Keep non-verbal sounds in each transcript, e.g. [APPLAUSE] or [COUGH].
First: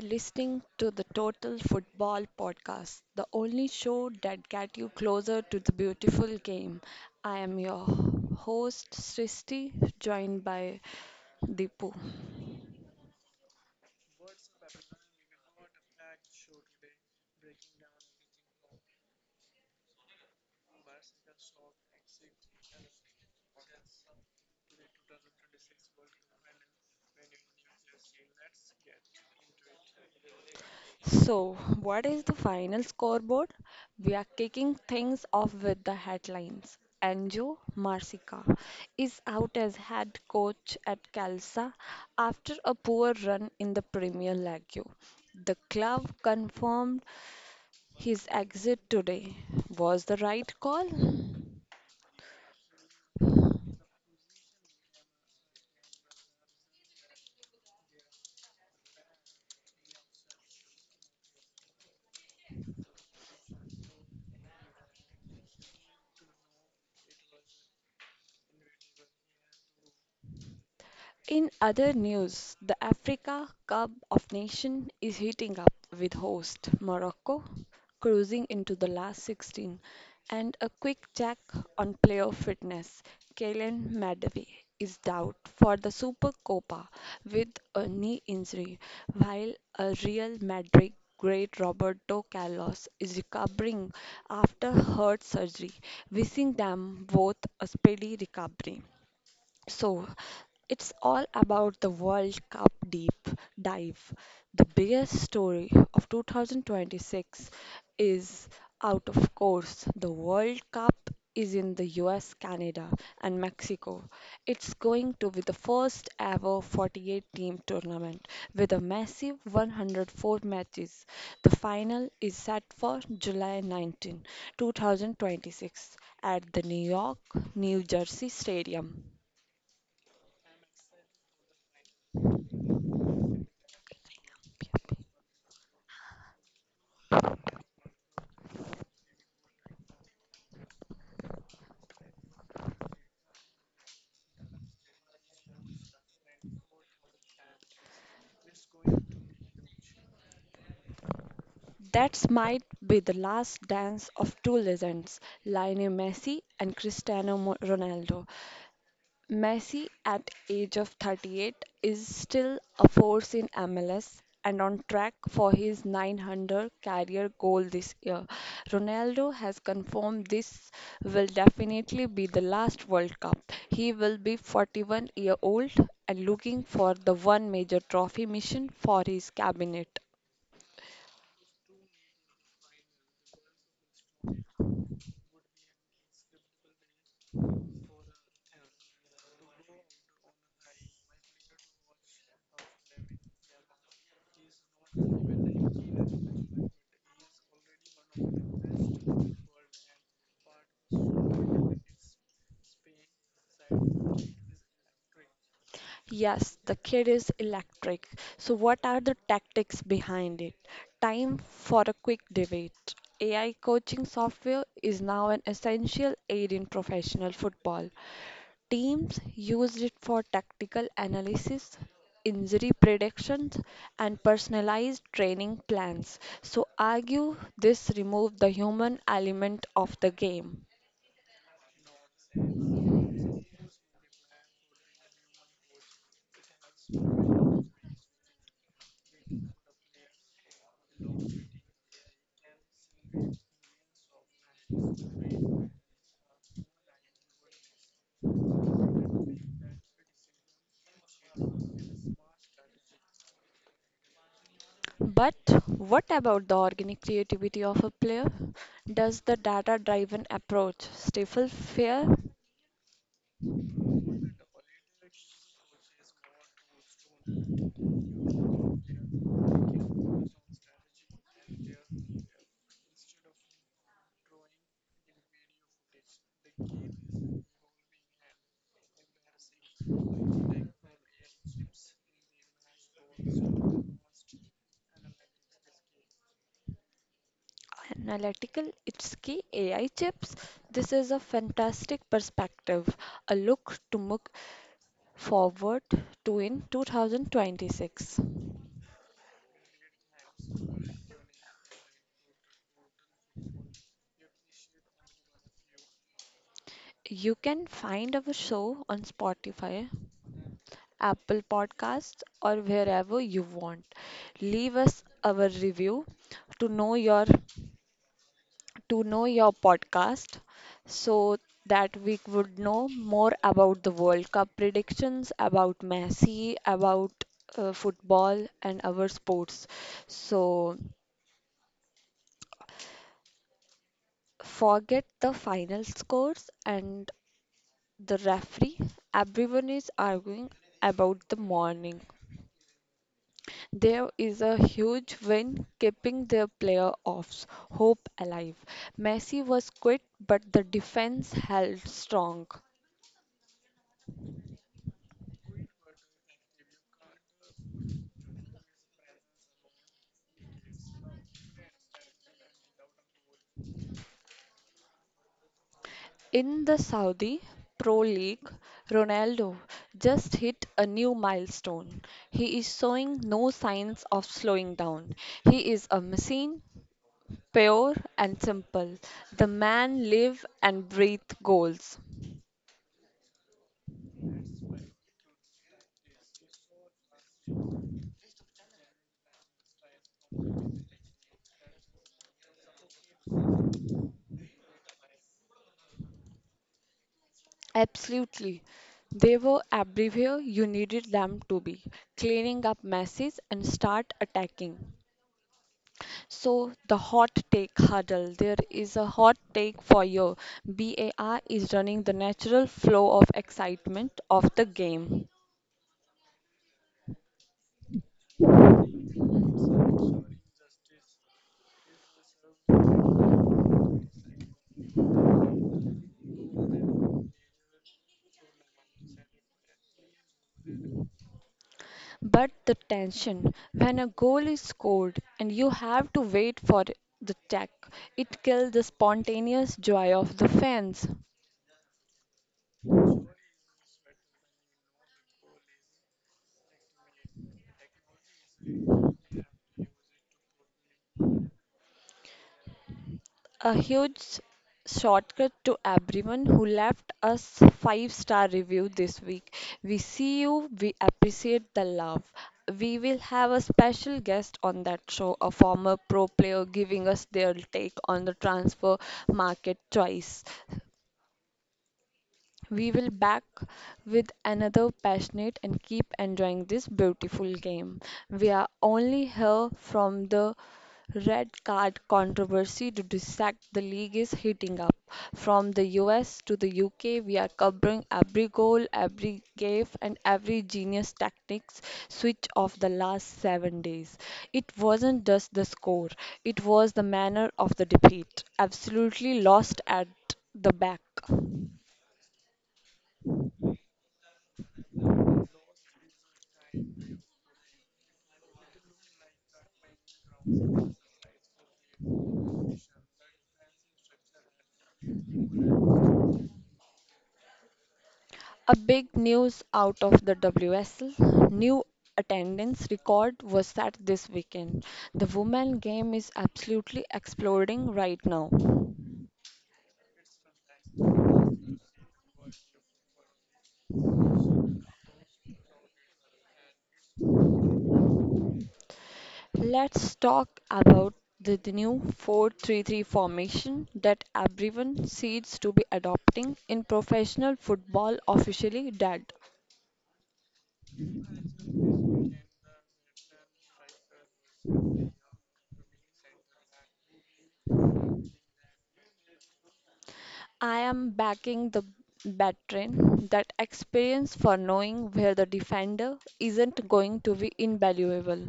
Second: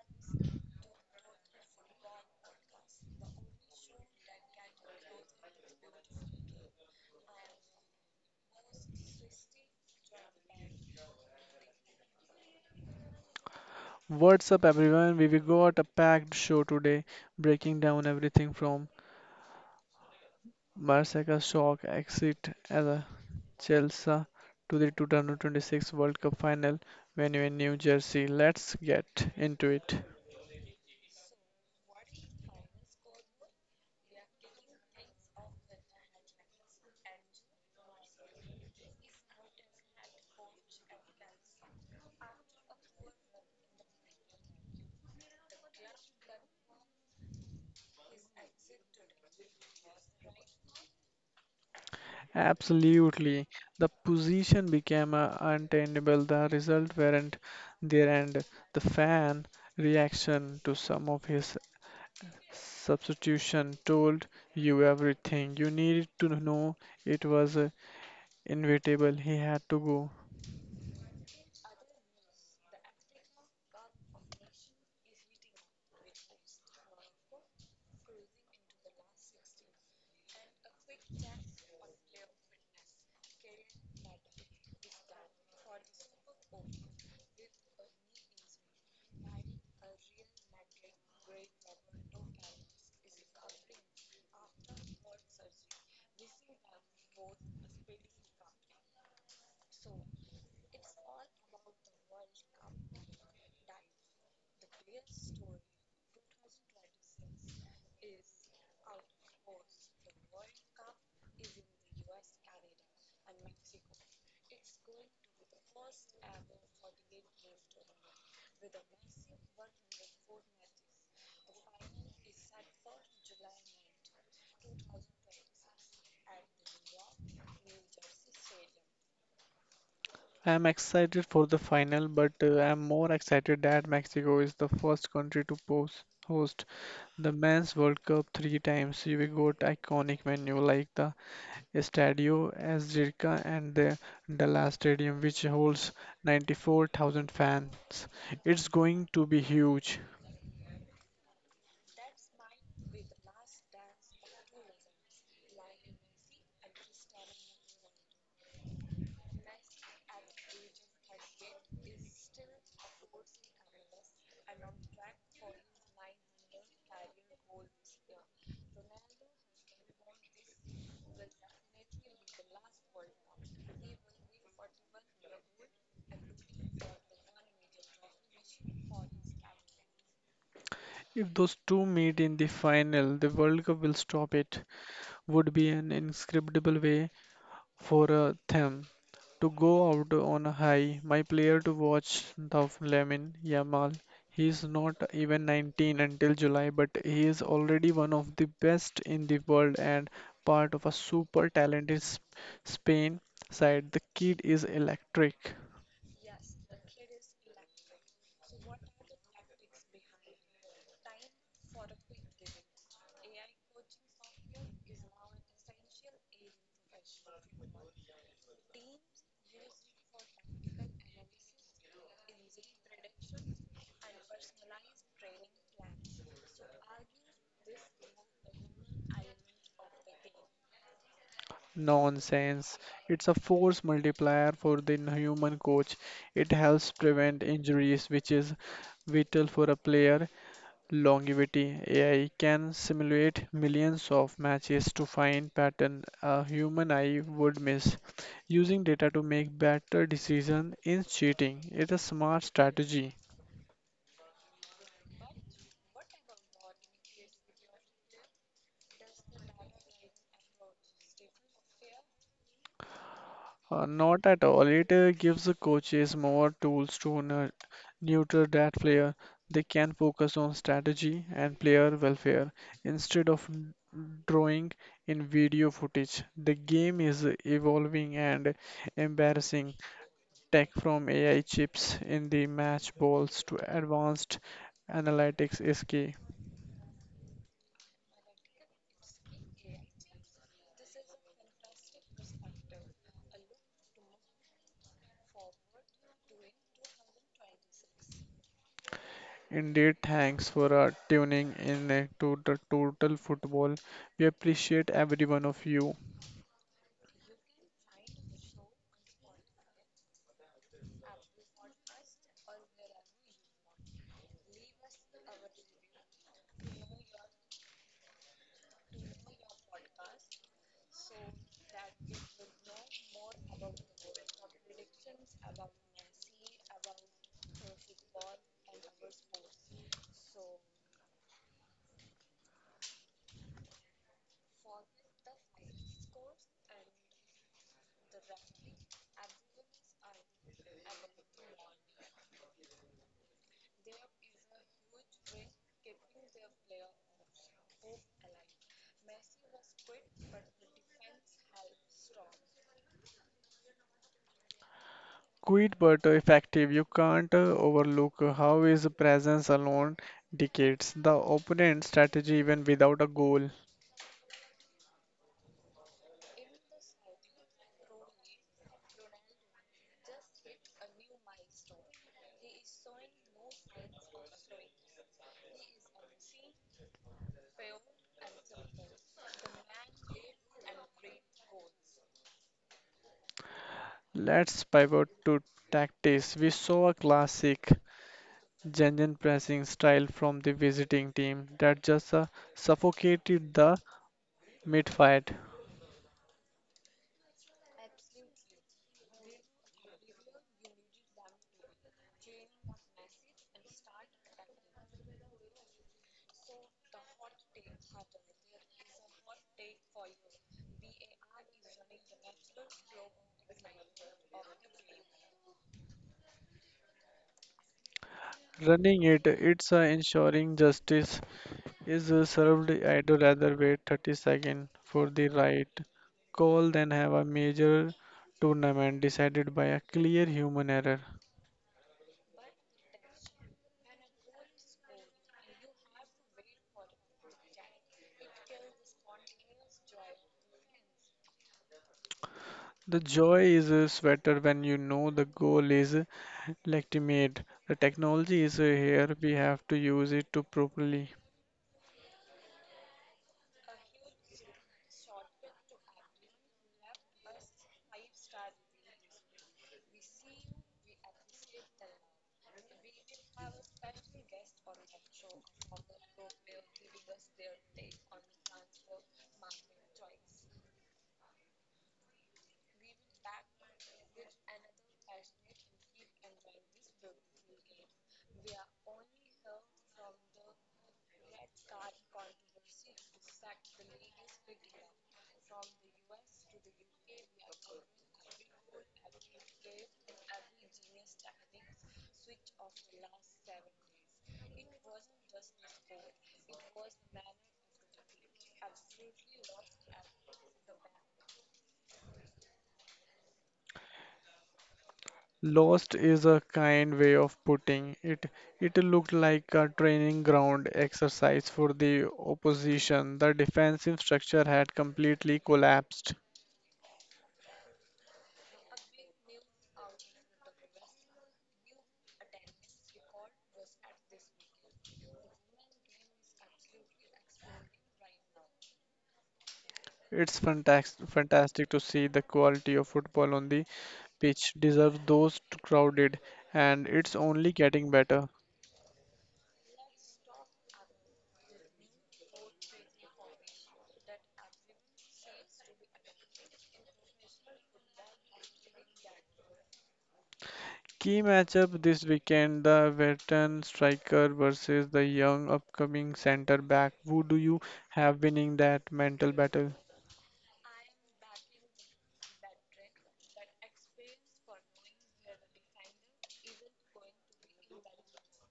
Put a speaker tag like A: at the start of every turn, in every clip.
A: listening to the Total Football Podcast, the only show that gets you closer to the beautiful game. I am your host Srishti, joined by Deepu.
B: What's up, everyone? We have got a packed show today, breaking down everything from Barca's shock exit as Chelsea to the 2026 World Cup final venue in New Jersey. Let's get into it.
A: So, what is the final scoreboard? We are kicking things off with the headlines. Anjo Marsica is out as head coach at Calsa after a poor run in the Premier League. The club confirmed his exit today was the right call.
B: Absolutely, the position became untenable. The result weren't there, and the fan reaction to some of his substitution told you everything you needed to know. It was inevitable, he had to go.
A: In other news, the Africa Cup of Nations is heating up with host Morocco cruising into the last 16. And a quick check on player fitness. Kylian Mbappe is out for the Super Copa with a knee injury, while a Real Madrid great Roberto Carlos is recovering after heart surgery, wishing them both a speedy recovery. So, it's all about the World Cup deep dive. The biggest story of 2026 is out, of course. The World Cup is in the US, Canada, and Mexico. It's going to be the first ever 48 team tournament with a massive 104 matches. The final is set for July 19, 2026 at the New York, New Jersey Stadium.
B: I am excited for the final, but I am more excited that Mexico is the first country to host the Men's World Cup three times. We got iconic venue like the Estadio Azteca and the Dallas Stadium, which holds 94,000 fans. It's going to be huge.
A: That might be the last dance of two legends, Lionel Messi and Ronaldo. Messi, at age of 38, is still a force in MLS and on track for his 900 career goal this year. Ronaldo has confirmed this will definitely be the last World Cup. He will be 41-year-old and looking for the one major trophy mission for his cabinet.
B: If those two meet in the final, the World Cup will stop it. Would be an inscribable way for a them to go out on a high. My player to watch the Lamine Yamal. He is not even 19 until July, but he is already one of the best in the world and part of a super talented Spain side. The kid is electric.
A: Yes, the kid is electric. So, what are the tactics behind it? Time for a quick debate. AI coaching software is now an essential aid in professional football. Teams use it for tactical analysis, injury predictions, and personalized training plans. So, argue this removes the human element of the game.
B: Nonsense. It's a force multiplier for the human coach. It helps prevent injuries, which is vital for a player. Longevity AI can simulate millions of matches to find pattern a human eye would miss. Using data to make better decision in cheating it's a smart strategy.
A: But what about the organic creativity of a player? Does the data driven approach stifle fear?
B: Not at all. It gives the coaches more tools to neuter that player. They can focus on strategy and player welfare instead of drawing in video footage. The game is evolving and embarrassing. Tech from AI chips in the match balls to advanced analytics is key.
A: Analytical, it's key AI chips. This is a fantastic perspective, a look forward to in 2026.
B: Indeed, thanks for tuning in to the Total Football. We appreciate every one of you.
A: You can find our show on Spotify, Apple Podcasts, or wherever you want. Leave us our review to know your to know your podcast so that we would know more about the World Cup predictions, about Messi, about football, and our sports. So, forget the final scores and the referee. Everyone is arguing about the morning. There is a huge win keeping their playoffs hope alive. Messi was quit, but the defense held strong.
B: Quit but effective. You can't overlook how his presence alone dictates the opponent's strategy even without a goal.
A: In the Saudi Pro League, Ronaldo just hit a new milestone. He is showing no signs of slowing down. He is a machine, pure and simple. The man live and breathe goals.
B: Let's pivot to tactics. We saw a classic genuine pressing style from the visiting team that just suffocated the mid-fight.
A: Absolutely. They were everywhere you needed them to be, cleaning up messes and start attacking. So, the hot take huddle. There is a hot take for you. BAR is running the natural flow of excitement of the game.
B: Running it, it's ensuring justice is served. I would rather wait 30 seconds for the right call than have a major tournament decided by a clear human error.
A: But the tension, when a goal is scored and you have to wait for the tech, it kills the spontaneous joy of the fans.
B: The joy is sweater when you know the goal is legitimate. The technology is here. We have to use it to properly.
A: a huge s- Shortcut to everyone who left us five-star review this week. We see you, we appreciate the love. We will have a special guest on that show, a former pro player giving us their take on the transfer market choice. We will back with another passionate and keep enjoying this beautiful game. We are only here from the red card controversy to dissect the league is heating up. From the US to the UK, we are covering every goal, every gaffe, and every genius tactics switch of the last 7 days. It wasn't just the score, it was the manner of the defeat. Absolutely lost at the back.
B: Lost is a kind way of putting it. It looked like a training ground exercise for the opposition. The defensive structure had completely collapsed.
A: A big news out of the WSL new attendance record was set this weekend. The women game is absolutely exploding right now.
B: It's fantastic, fantastic to see the quality of football on the pitch deserves those crowded, and it's only getting better.
A: Let's talk about the new 4-3-3 formation that everyone seems to be adopting in professional football officially dead.
B: Key matchup this weekend the veteran striker versus the young upcoming centre back. Who do you have winning that mental battle?
A: I am backing the Batrin, that experience for knowing where the defender isn't going to be invaluable.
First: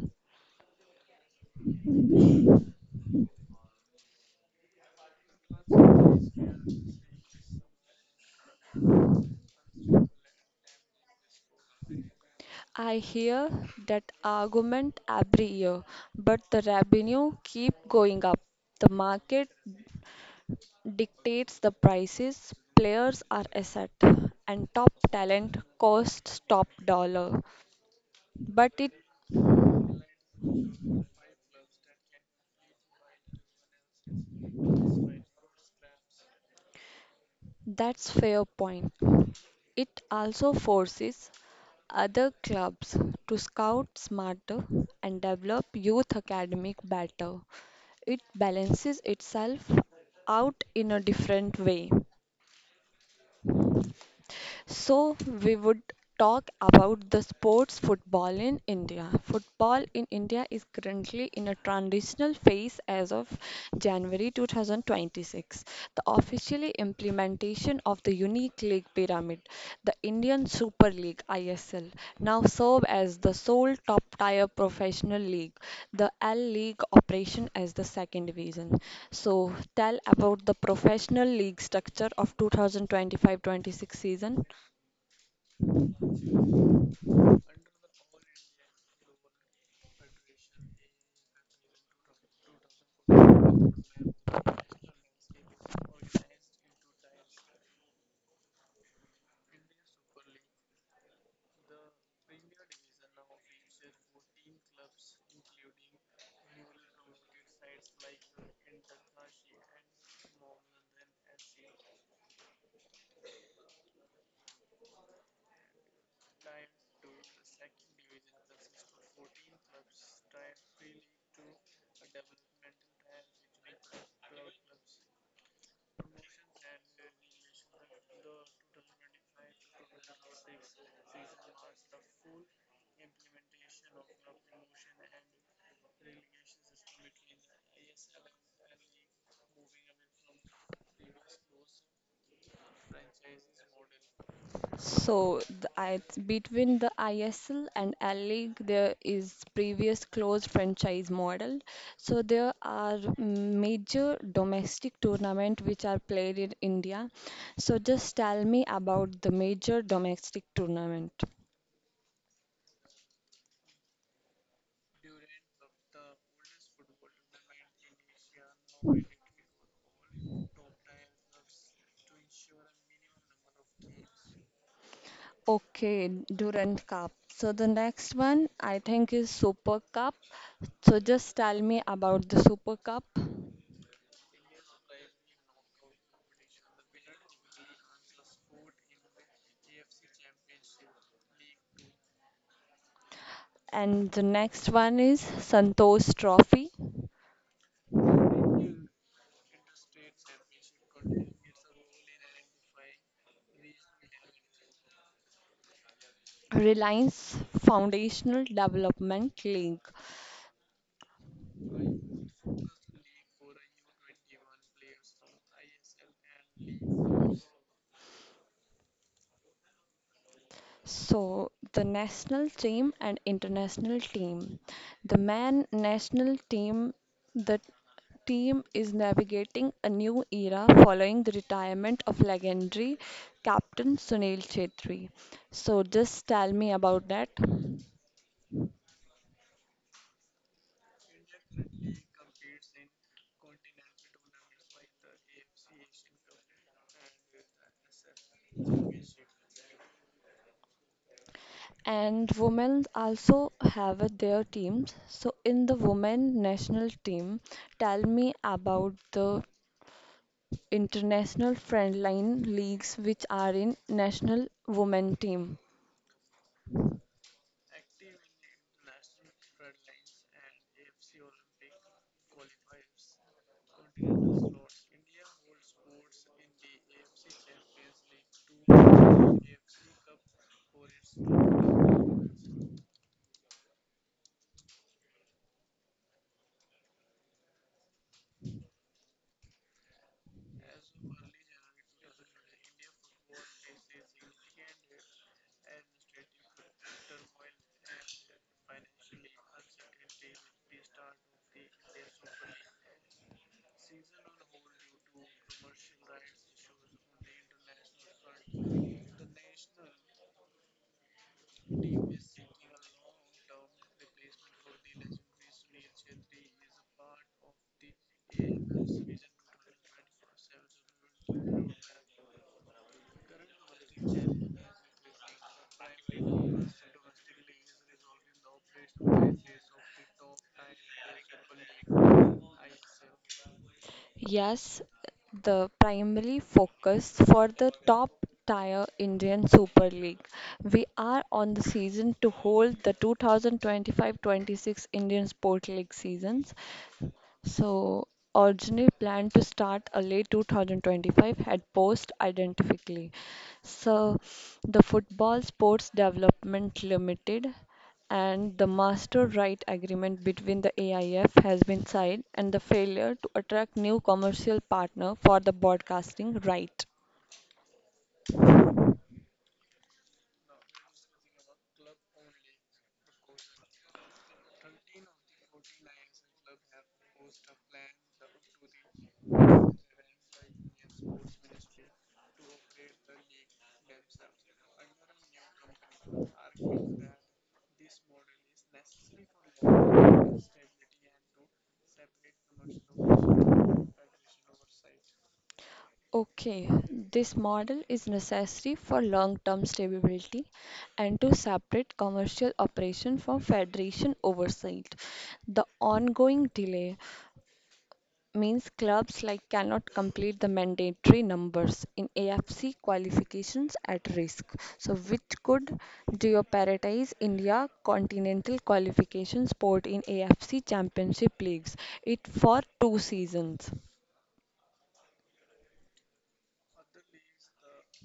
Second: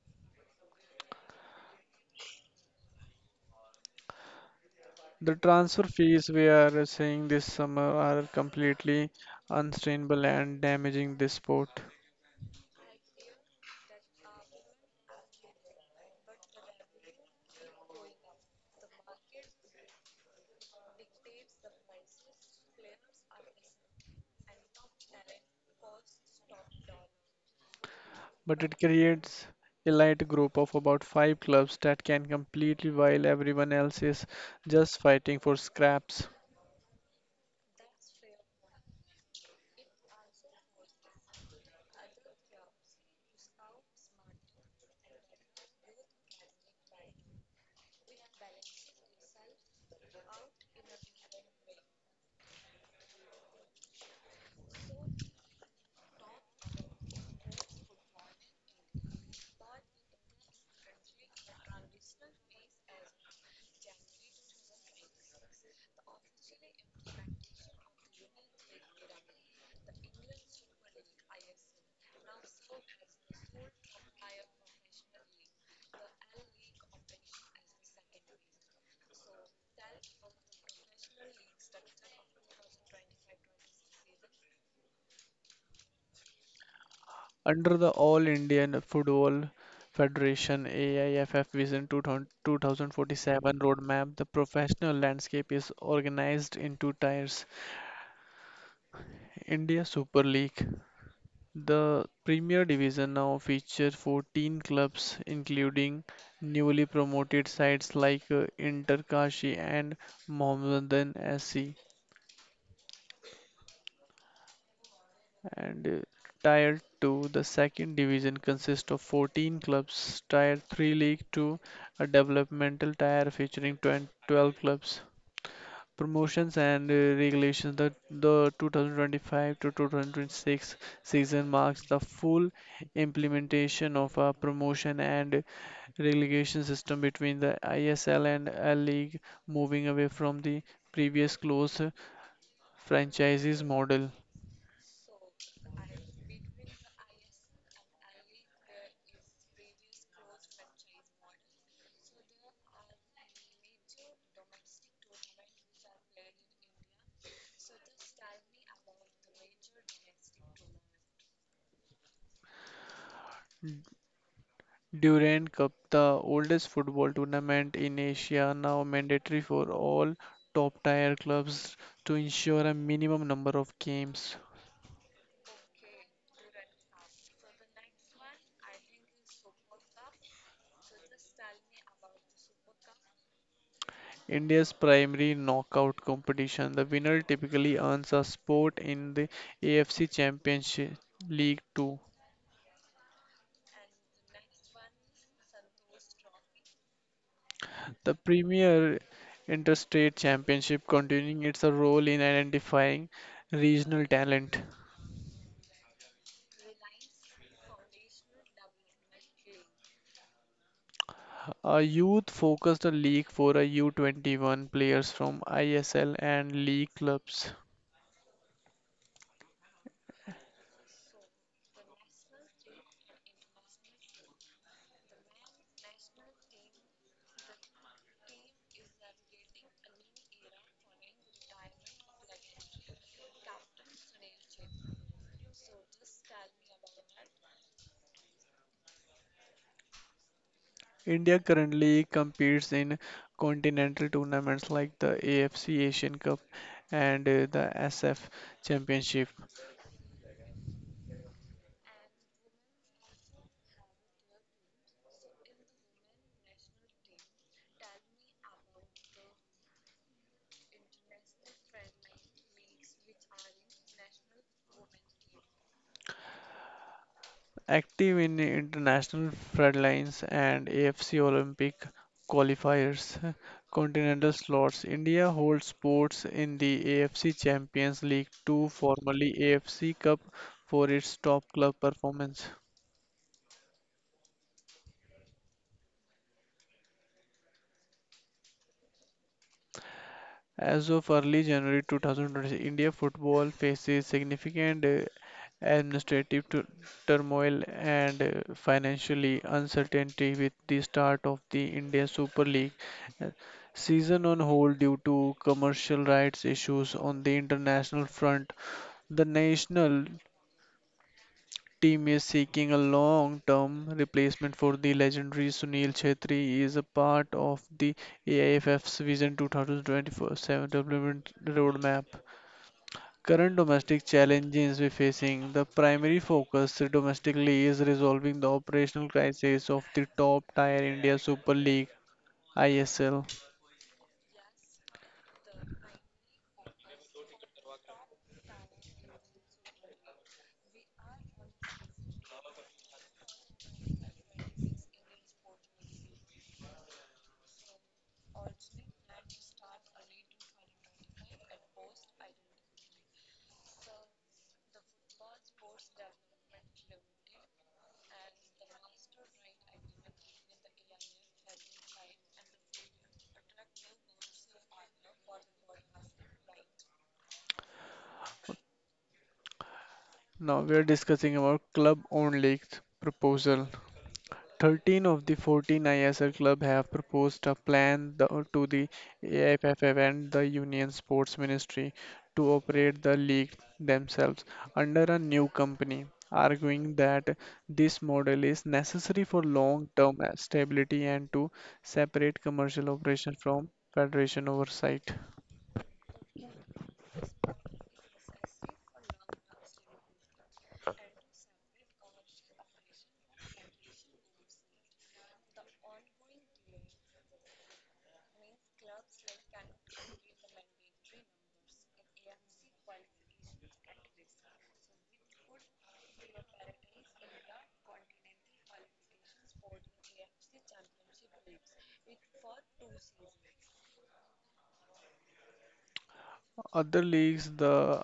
B: The transfer fees we are seeing this summer are completely unsustainable and damaging this sport.
A: I hear that argument every year, but the revenue keep going up. The market dictates the prices, players are asset, and top talent costs top dollar.
B: But
A: But
B: it
A: it
B: creates elite group of about five clubs that can completely while everyone else is just fighting for scraps.
A: that's fair point. It also forces other clubs to scout smarter and develop youth academic better. It balances itself out in a different way. So, we would talk about the sports football in India. Football in India is currently in a transitional phase as of January 2026. The officially implementation of the unique league pyramid, the Indian Super League ISL, now serve as the sole top tier professional league, the L League operation as the second division. So, tell about the professional league structure of 2025-26 season.
B: Under the All Indian Football Federation AIFF Vision 2047 roadmap, the professional landscape is organized in two tiers. India Super League: the Premier Division now features 14 clubs, including newly promoted sides like Inter Kashi and Mohammedan SC, and Tier 2, the second division, consists of 14 clubs. Tier 3 League 2, a developmental tier featuring 20 12 clubs. Promotions and regulations: the 2025 to 2026 season marks the full implementation of a promotion and relegation system between the ISL and L League, moving away from the previous close franchises model.
A: So, between the ISL and L League, there is previous closed franchise model. So, there are major domestic tournament which are played in India. So, just tell me about the major domestic tournament.
B: Durand Cup, the oldest football tournament in Asia, now mandatory for all top tier clubs to ensure a minimum number of games.
A: Okay, Durand Cup. So, the next one I think is Super Cup. So, just tell me about the Super Cup.
B: India's primary knockout competition, the winner typically earns a spot in the AFC Championship League 2.
A: And the next one is Santosh Trophy.
B: The Premier Interstate Championship continuing its role in identifying regional talent.
A: Reliance Foundational Development League.
B: A youth focused league for a U21 players from ISL and league clubs.
A: So, the national team and international team. The man national team, the team is navigating a new era following the retirement of legendary captain Sunil Chetri. So, just tell me about that.
B: India currently competes in continental tournaments like the AFC Asian Cup and the SF Championship.
A: And women also have their teams. So, in the women national team, tell me about the international friendline leagues which are in national women team.
B: Active in international floodlines and AFC Olympic qualifiers, [LAUGHS] continental slots. India holds sports in the AFC Champions League 2, formerly AFC Cup, for its top club performance. As of early January 2020, India football faces significant administrative turmoil and financially uncertainty, with the start of the India Super League uh, season on hold due to commercial rights issues on the international front. The national team is seeking a long-term replacement for the legendary Sunil Chhetri. He is a part of the AIFF's Vision 2024-7 development roadmap. Current domestic challenges we're facing. The primary focus domestically is resolving the operational crisis of the top-tier India Super League (ISL).
A: Yes, the primary focus for the top tier Indian Super League. We are on the season to hold the 2025-26 Indian Sport League seasons. So, originally planned to start early 2025 had paused identically. So, the Football Sports Development Limited and the master right agreement between the AIF has been signed, and the failure to attract new commercial partner for the broadcasting right.
B: Now we are discussing about club-owned leagues proposal. 13 of the 14 ISL clubs have proposed a plan to the AFFF and the Union Sports Ministry to operate the league themselves under a new company, arguing that this model is necessary for long-term stability and to separate commercial operation from federation oversight.
A: Okay, this model is necessary for long-term stability and to separate commercial operation from federation oversight. The ongoing delay means clubs like cannot complete the mandatory numbers in AFC qualifications at risk. So which could jeopardize India continental qualification sport in AFC championship leagues it for two seasons.
B: Other leagues, the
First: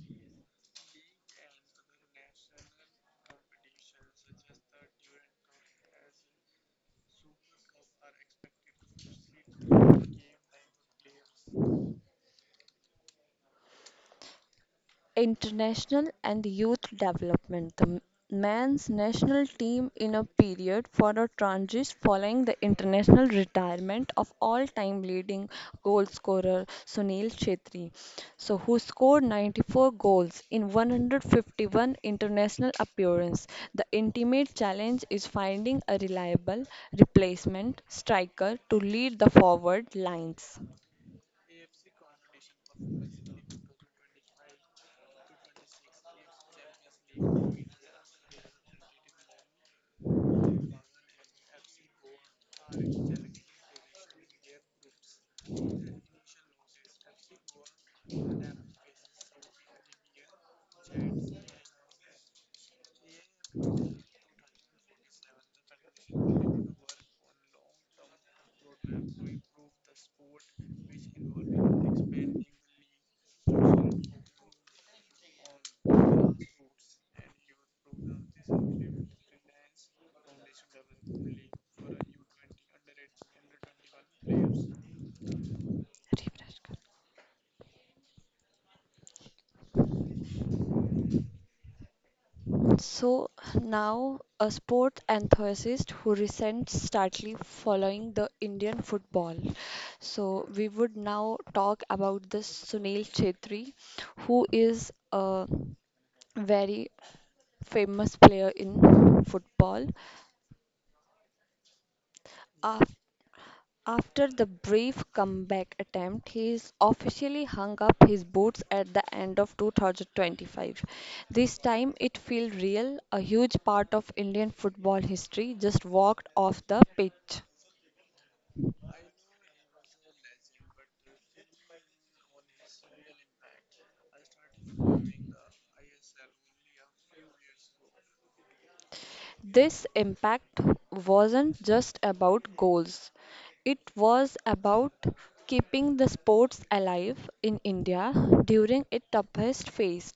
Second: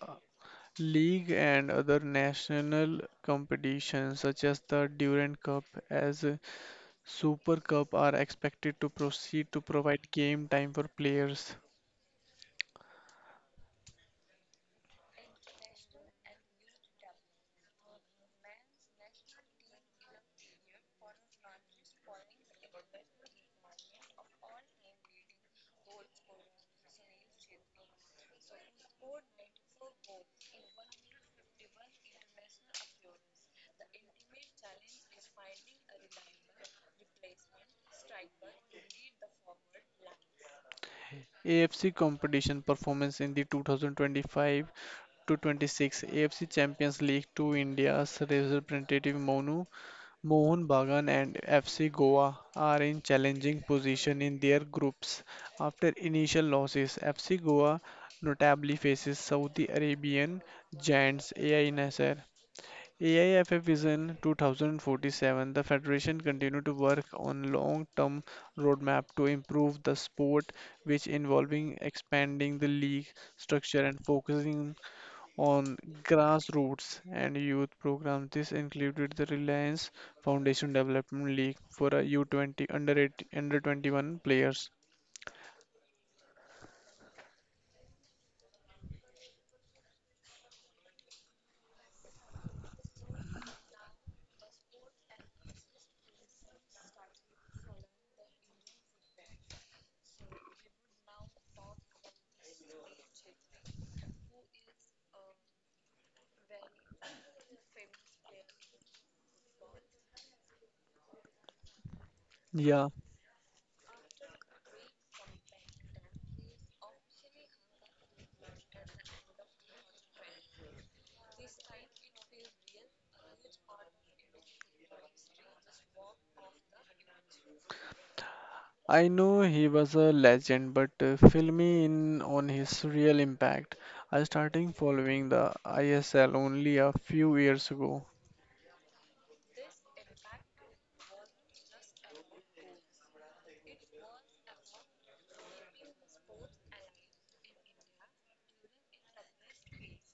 B: league and other national competitions such as the Durand Cup as Super Cup are expected to proceed to provide game time for players.
A: International and youth development. The men's national team in a period for a transition following the international retirement of all-time leading goal scorer Sunil Chhetri, so who scored 94 goals in 151 international appearances. The intimate challenge is finding a reliable replacement striker to lead the forward lines.
B: AFC competition performance in the 2025 to 26 AFC Champions League to India's representative Monu Mohan Bagan and FC Goa are in challenging position in their groups after initial losses. FC Goa notably faces Saudi Arabian giants AI Nasser. AIFF Vision 2047, the Federation continued to work on long-term roadmap to improve the sport, which involving expanding the league structure and focusing on grassroots and youth programs. This included the Reliance Foundation Development League for a U20 under 8, under 21 players.
A: Refresh. So now a sport enthusiast who resents starkly following the Indian football. So we would now talk about this Sunil Chhetri, who is a very famous player in football.
B: Yeah,
A: After the brief comeback attempt, he is officially hung up his boots at the end of 2025. This time it feels real. A huge part of Indian football history just walked off the pitch.
B: I know he was a legend, but fill me in on his real impact. I started following the ISL only a few years ago.
A: This impact wasn't just about goals, it was about keeping the sports alive in India during its toughest phase.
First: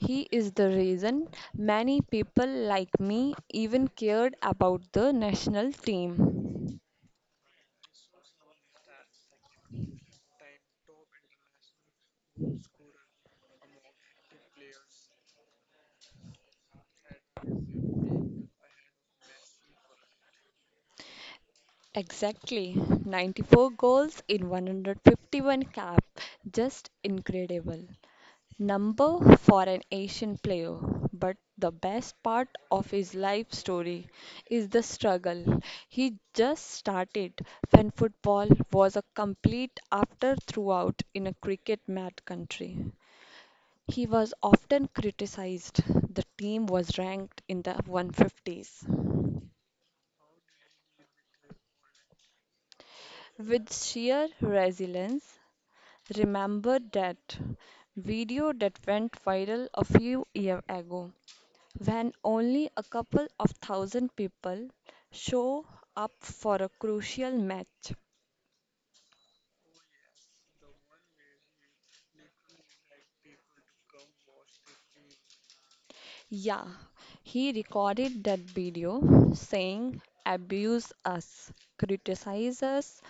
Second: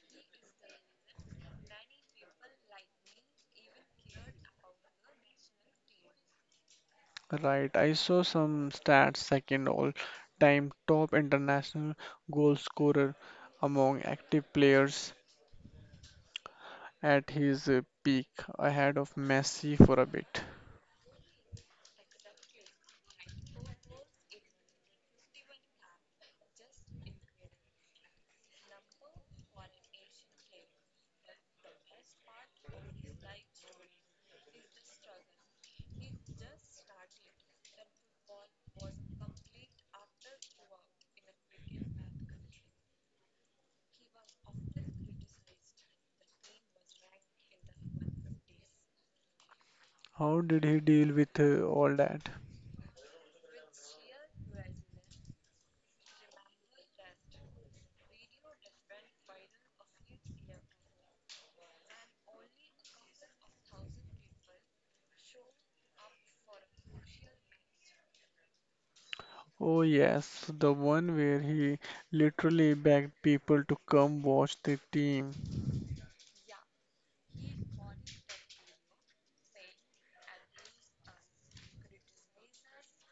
A: He is the reason many people like me even cared about the national team.
B: Right, I saw some stats second all time top international goal scorer among active players at his peak, ahead of Messi for a bit.
A: Exactly, 94 goals in 151 cap. Just incredible number for an Asian player, but the best part of his life story is the struggle. He just started when football was a complete after throughout in a cricket mad country. He was often criticized. The team was ranked in the 150s.
B: How did he deal with all that?
A: With sheer resilience, remember that video that went viral a few years ago when only a couple of thousand people show up for a crucial match.
B: Oh, yes, the one where he literally begged people to come watch the team.
A: Yeah, he recorded that video saying, "Abuse us, criticize us,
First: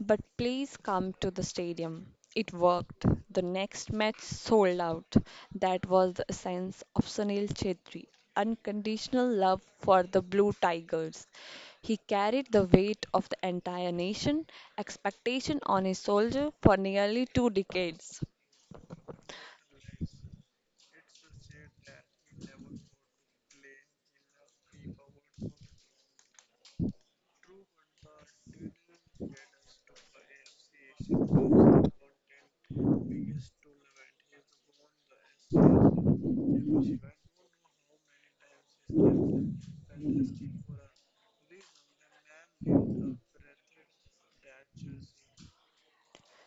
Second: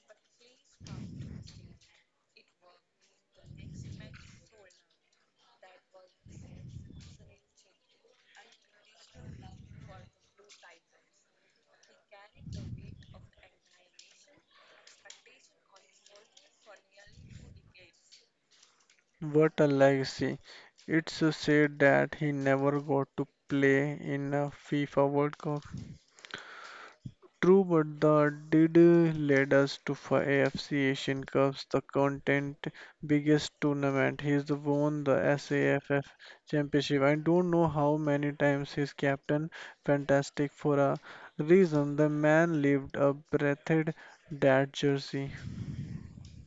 A: but please come to the stadium." It worked. The next match sold out. That was the essence of Sunil Chetri unconditional love for the Blue Tigers. He carried the weight of the entire nation, expectation on his soldier for nearly two decades.
B: What a legacy. It's a shame that he never got to play in a FIFA World Cup. True, but that did lead us to AFC Asian Cups, the content biggest tournament. He's won the SAFF championship. I don't know how many times he's captain. Fantastic for a reason. The man lived a breathed that jersey.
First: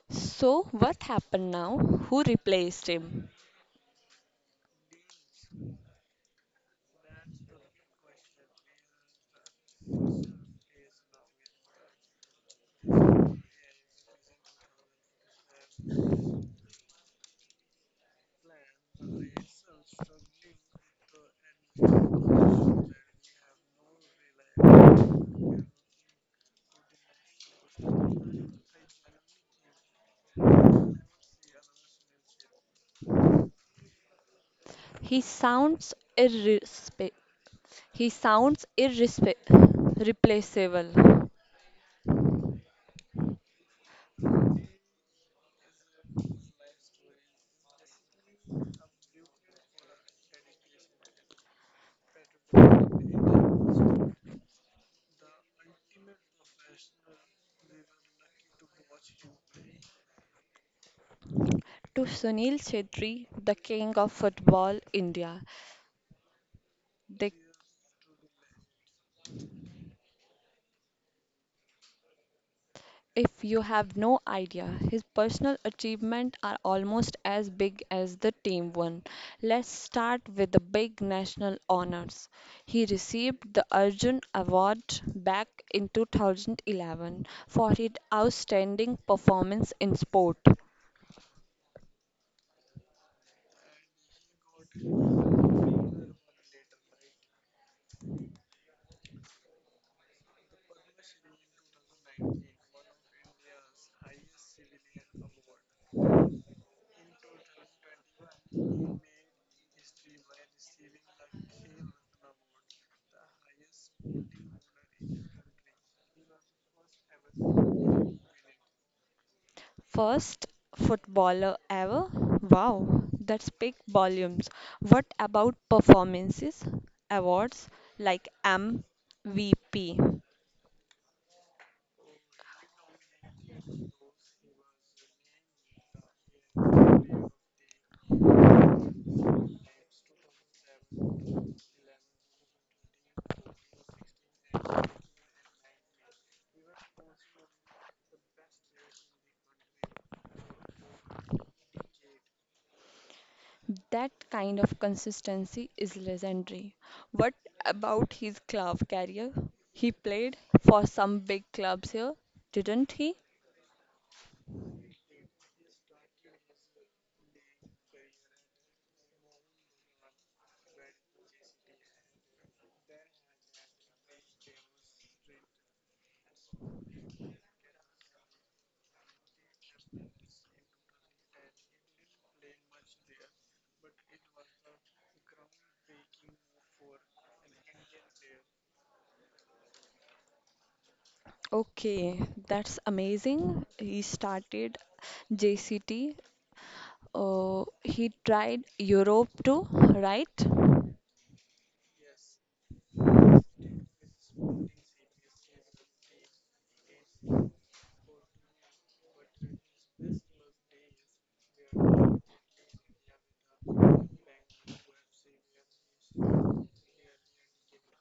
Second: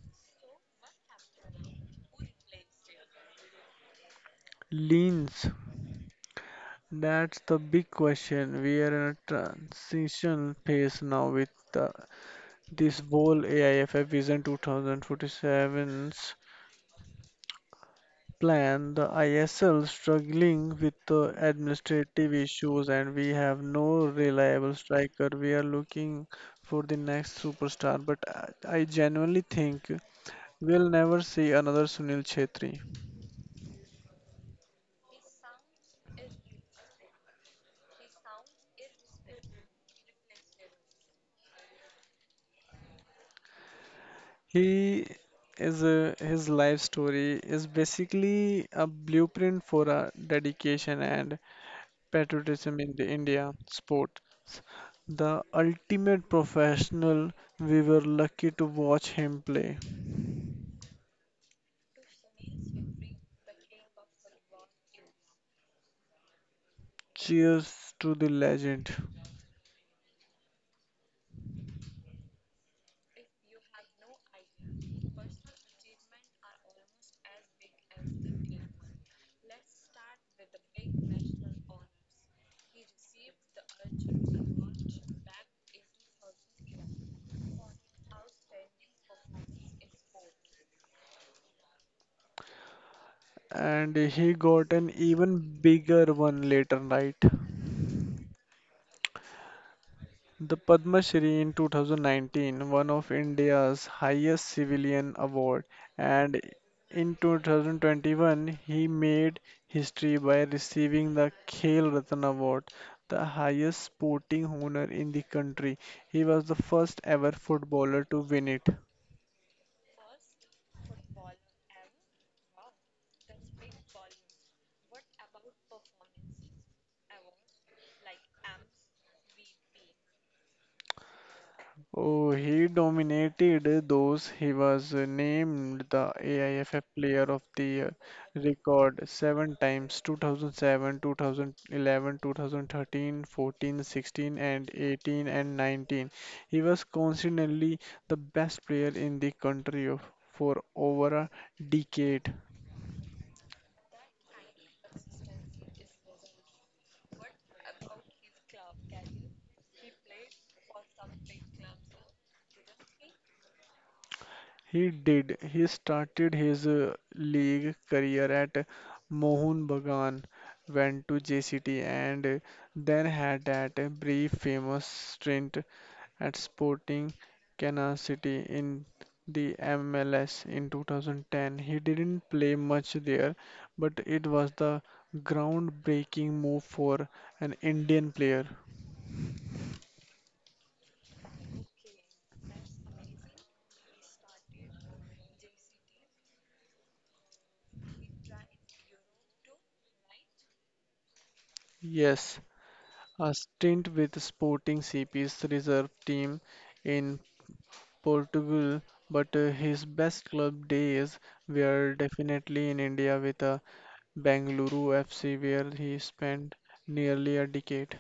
A: So, what happened now? Who replaced him?
B: Leans. That's the big question. We are in a transition phase now with uh, this whole AIFF Vision 2047's plan. The ISL struggling with the administrative issues, and we have no reliable striker. We are looking for the next superstar, but I genuinely think we'll never see another Sunil Chhetri.
A: He sounds irrespe he sounds replaceable.
B: He his life story is basically a blueprint for our dedication and patriotism in the India sport. The ultimate professional, we were lucky to watch him play.
A: To Sunil Chhetri, the king of football India, they,
B: Cheers to the legend.
A: if you have no idea, his personal achievements are almost as big as the team one. Let's start with the big national honors. He received the Arjun Award back in 2011 for his outstanding performance in sport.
B: And he got an even bigger one later, right? The Padma Shri in 2019, one of India's highest civilian award, and in 2021 he made history by receiving the Khel Ratna Award, the highest sporting honor in the country. He was the first ever footballer to win it.
A: First footballer ever? Wow, that speaks volumes. What about performances, awards like MVP?
B: Oh, he dominated those. He was named the AIFF Player of the Year record seven times: 2007, 2011, 2013, 14, 16, and 18 and 19. He was consistently the best player in the country of, for over a decade.
A: That kind of consistency is legendary. What about his club career? He played for some big clubs here, didn't he?
B: He did. He started his league career at Mohun Bagan, went to JCT, and then had that brief famous stint at Sporting Kansas City in the MLS in 2010. He didn't play much there, but it was the groundbreaking move for an Indian player.
A: Okay, that's amazing. He started JCT. He tried Europe too, right?
B: Yes, a stint with Sporting CP's reserve team in Portugal, but his best club days were definitely in India with Bengaluru FC, where he spent nearly a decade.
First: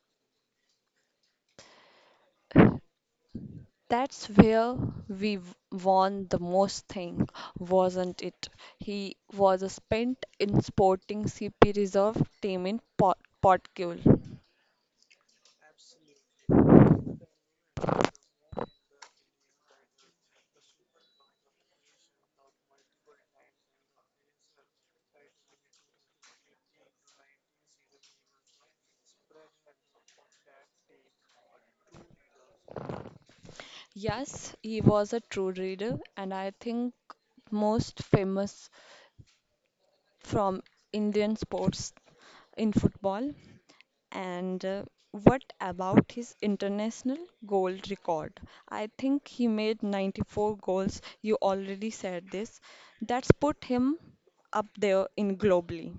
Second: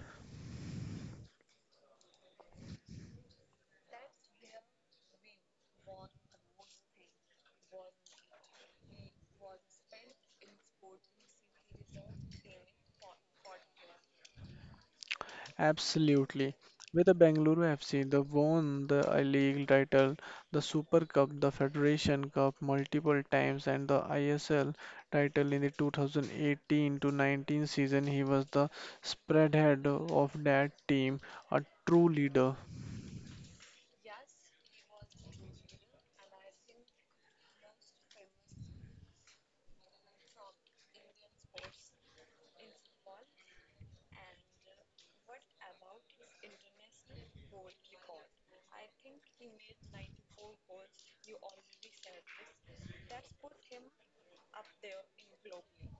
A: That's where won the most thing, wasn't it? He was a spent in sporting CP reserve team in Portugal.
B: Absolutely. With the Bengaluru FC, they won the I League title, the Super Cup, the Federation Cup multiple times, and the ISL title in the 2018 to 19 season. He was the spread head of that team, a true leader.
A: Yes, he was a true reader and I think most famous from Indian sports in football. And what about his international goal record? I think he made 94 goals. You already said this. That's put him up there in globally.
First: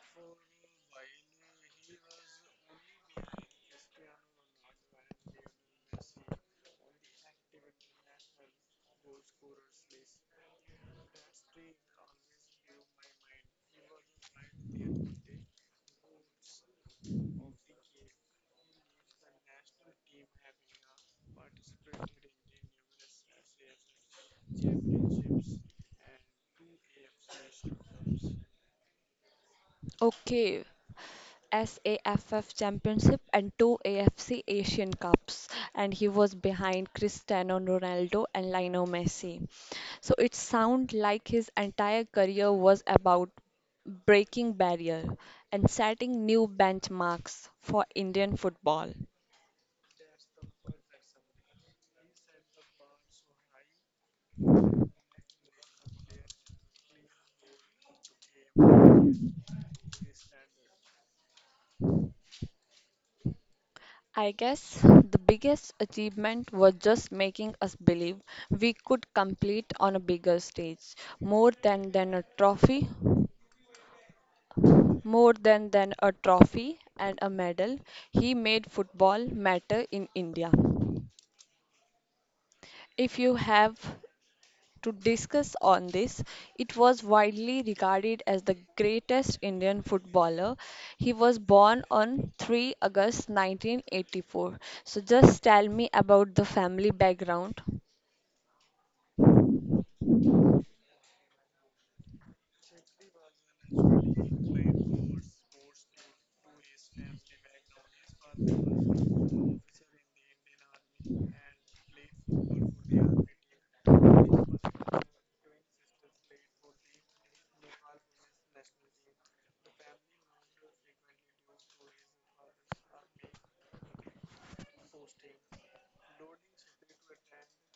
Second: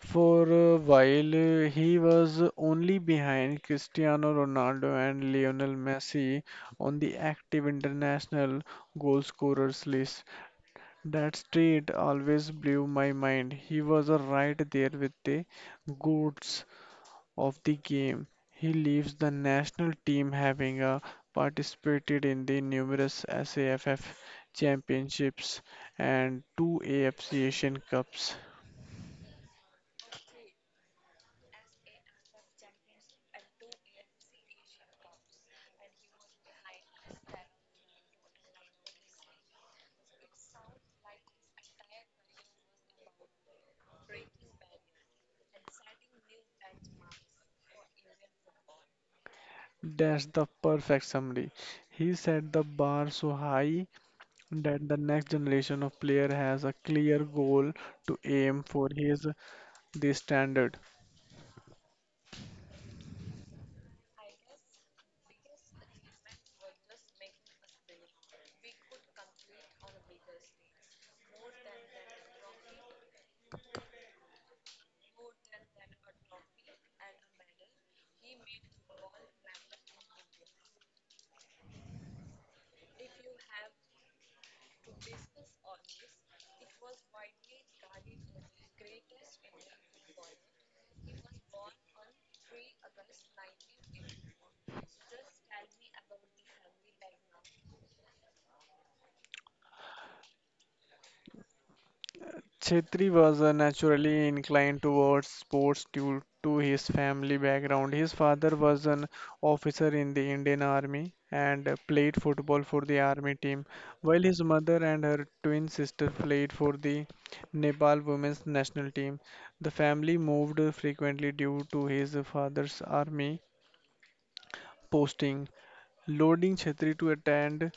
B: For a while, he was only behind Cristiano Ronaldo and Lionel Messi on the active international goal scorers list. That stat always blew my mind. He was right there with the goats of the game. He leaves the national team having participated in the numerous SAFF championships and two AFC Asian Cups.
A: Okay, SAFF Championship and two AFC Asian Cups, and he was behind Cristiano Ronaldo and Lionel Messi. So it sounds like his entire career was about breaking barrier and setting new benchmarks for Indian football.
B: That's the perfect summary. He set the bar so high that the next generation of player has a clear goal to aim for. He is the standard.
A: I guess the biggest achievement was just making us believe we could compete on a bigger stage, more than a trophy. More than a trophy and a medal, he made football matter in India. If you have to discuss on this, it was widely regarded as the greatest Indian footballer. He was born on 3 August 1984. So just tell me about the family background.
B: Chhetri was naturally inclined towards sports due to his family background. His father was an officer in the Indian Army and played football for the army team, while his mother and her twin sister played for the Nepal women's national team. The family moved frequently due to his father's army posting. Lording Chetri to attend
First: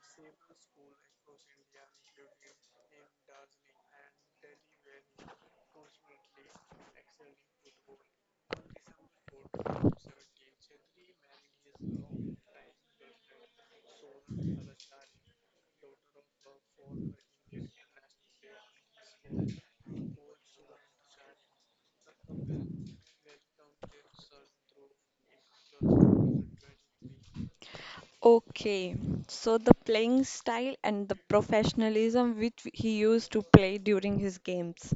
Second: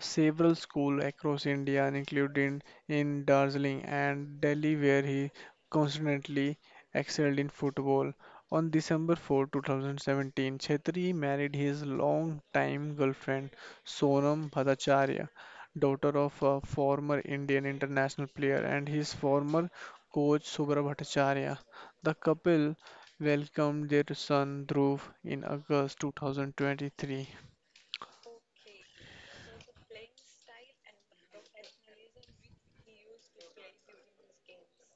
B: several schools across India, including in Darjeeling and Delhi, where he constantly excelled in football. On December 4, 2017, Chetri married his long-time girlfriend Sonam Bhattacharya, daughter of a former Indian international player and his former coach Subra Bhattacharya. The couple welcomed their son Dhruv in August 2023.
A: Okay, so the playing style and the professionalism which he used to play during his games.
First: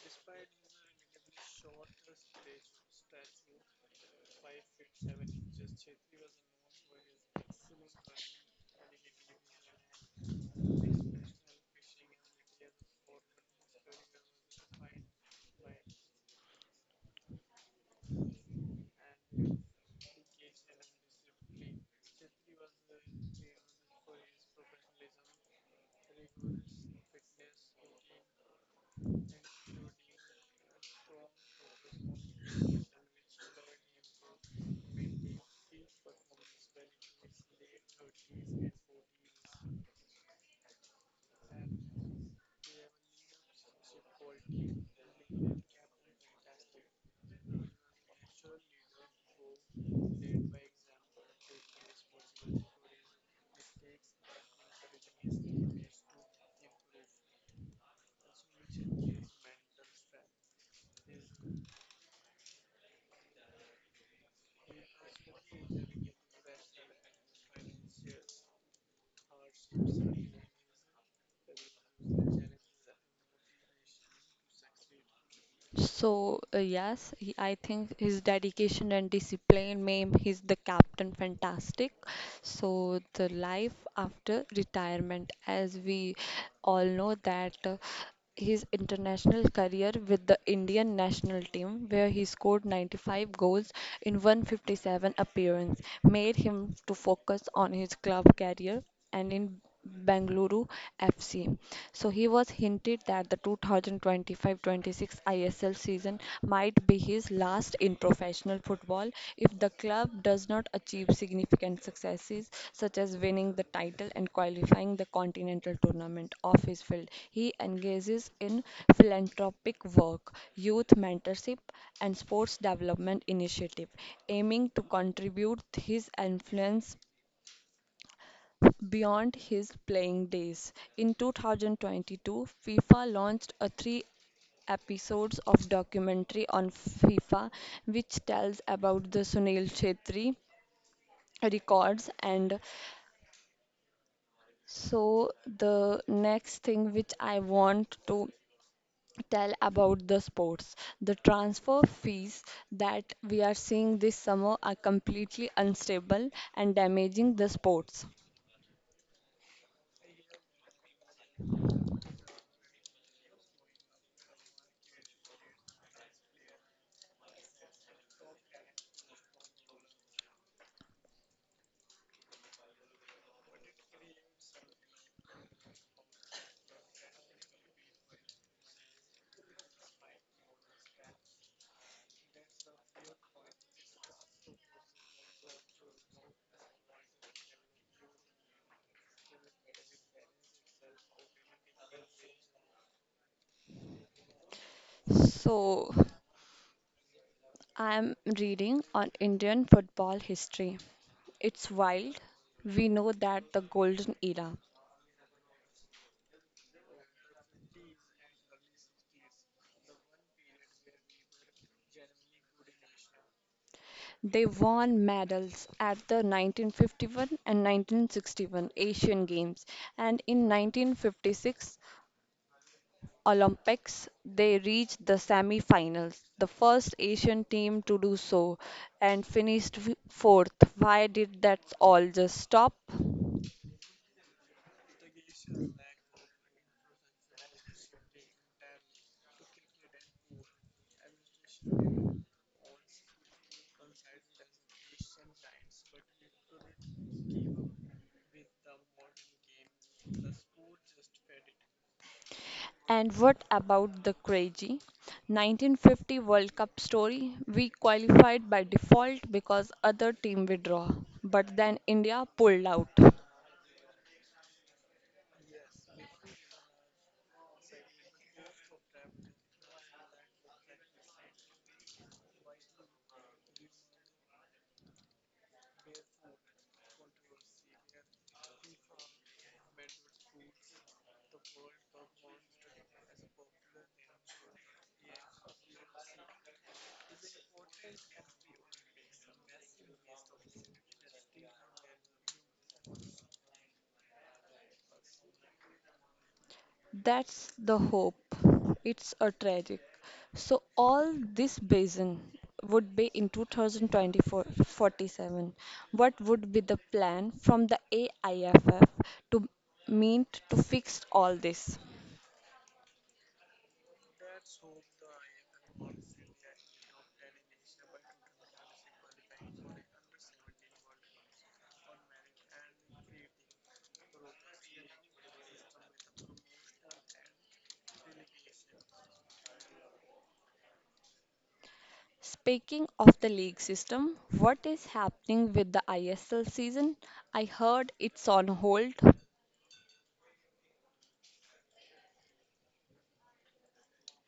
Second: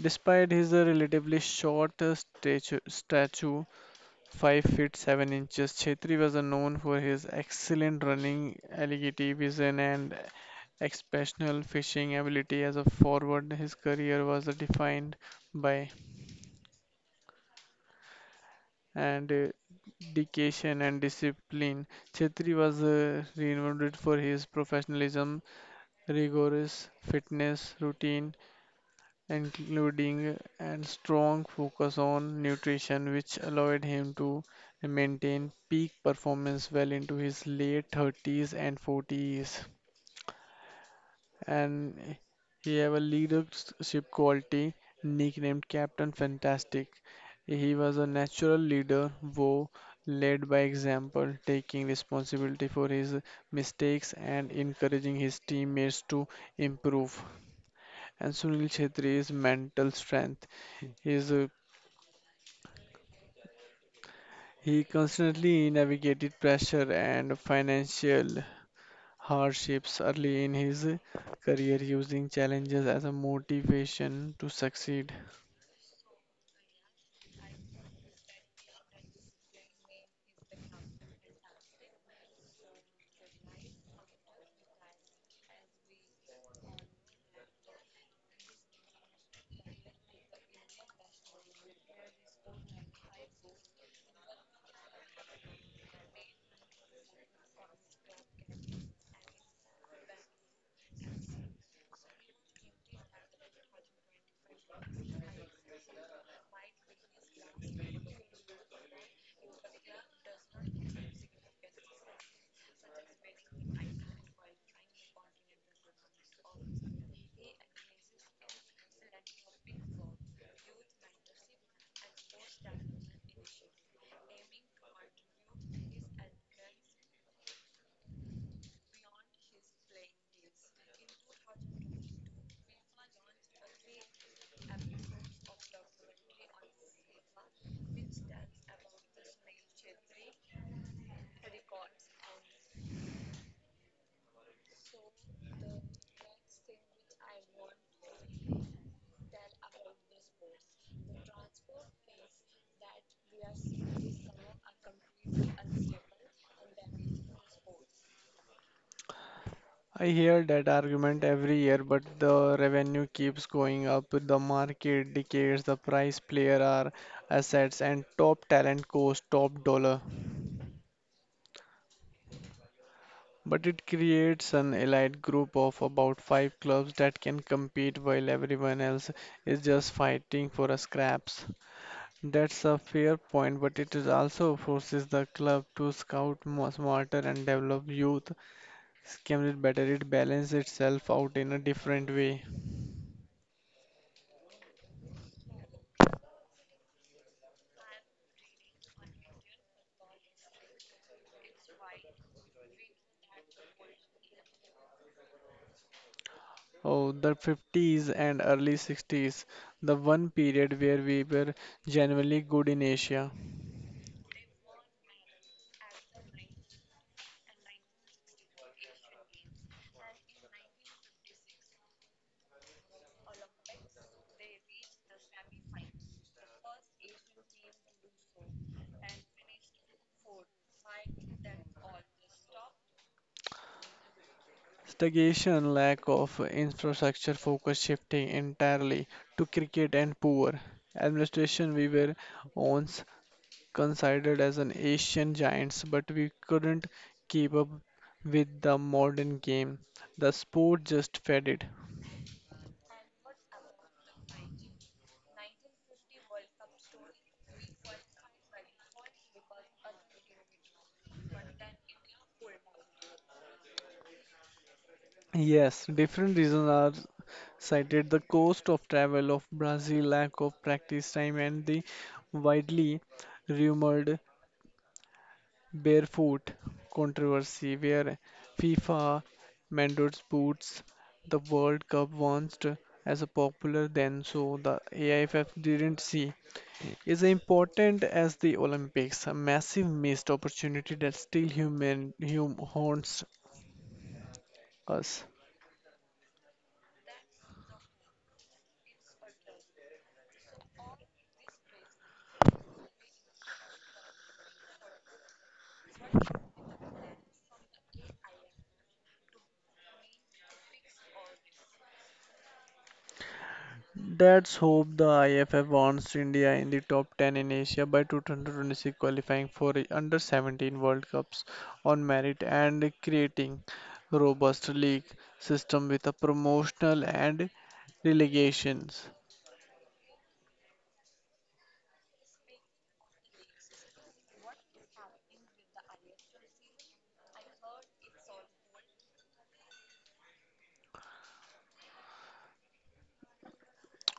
B: Despite his relatively short stature, 5 feet 7 inches, Chhetri was known for his excellent running, agility, vision, and exceptional fishing ability as a forward. His career was defined by and dedication and discipline. Chhetri was renowned for his professionalism, rigorous fitness routine, including a strong focus on nutrition, which allowed him to maintain peak performance well into his late 30s and 40s. And he have a leadership quality nicknamed Captain Fantastic. He was a natural leader who led by example, taking responsibility for his mistakes and encouraging his teammates to improve. And Sunil Chhetri's mental strength, his he constantly navigated pressure and financial hardships early in his career, using challenges as a motivation to succeed.
A: So, yes, he, I think his dedication and discipline made he's the captain fantastic. So, the life after retirement, as we all know that his international career with the Indian national team, where he scored 95 goals in 157 appearance, made him to focus on his club career and in Bengaluru FC. So he was hinted that the 2025-26 ISL season might be his last in professional football if the club does not achieve significant successes such as winning the title and qualifying the continental tournament of his field. He engages in philanthropic work, youth mentorship and sports development initiative aiming to contribute his influence beyond his playing days. In 2022, FIFA launched a three episodes of documentary on FIFA which tells about the Sunil Chhetri records. And so the next thing which I want to tell about the sports, the transfer fees that we are seeing this summer are completely unstable and damaging the sports.
B: I hear that argument every year, but the revenue keeps going up, the market decays, the price player are assets, and top talent costs top dollar. But it creates an elite group of about five clubs that can compete while everyone else is just fighting for a scraps. That's a fair point, but it is also forces the club to scout more smarter and develop youth. Scam it better it balances itself out in a different way.
A: So I am reading on Indian football history. It's wild. We know that the golden era.
B: Oh, the 50s and early 60s, the one period where we were genuinely good in Asia.
A: They won medals at the 1951 and 1961 Asian Games and in 1956 Olympics they reached the semi-finals, the first Asian team to do so and finished fourth. Why did that all just stop?
B: Stagnation, lack of infrastructure, focus shifting entirely to cricket and poor administration. We were on considered as an Asian giants, but we couldn't keep up with the modern game. The sport just faded.
A: And what about the crazy 1950 World Cup story? We qualified by default because other team withdraw, but then India pulled out.
B: Yes, different reasons are cited the cost of travel of Brazil, lack of practice time, and the widely rumored barefoot controversy, where FIFA mandates boots. The World Cup once as a popular then, so the AIFF didn't see is important as the Olympics, a massive missed opportunity that still haunts us.
A: That's the hope. It's a tragic. So all this basin would be in 2024 47. What would be the plan from the AIFF to mean to fix all this?
B: That's hope the IFF wants India in the top 10 in Asia by 2026 qualifying for the under 17 World Cups on merit and creating robust league system with a promotional and relegations.
A: Speaking of the league system, what is happening with the ISL season? I heard it's on hold.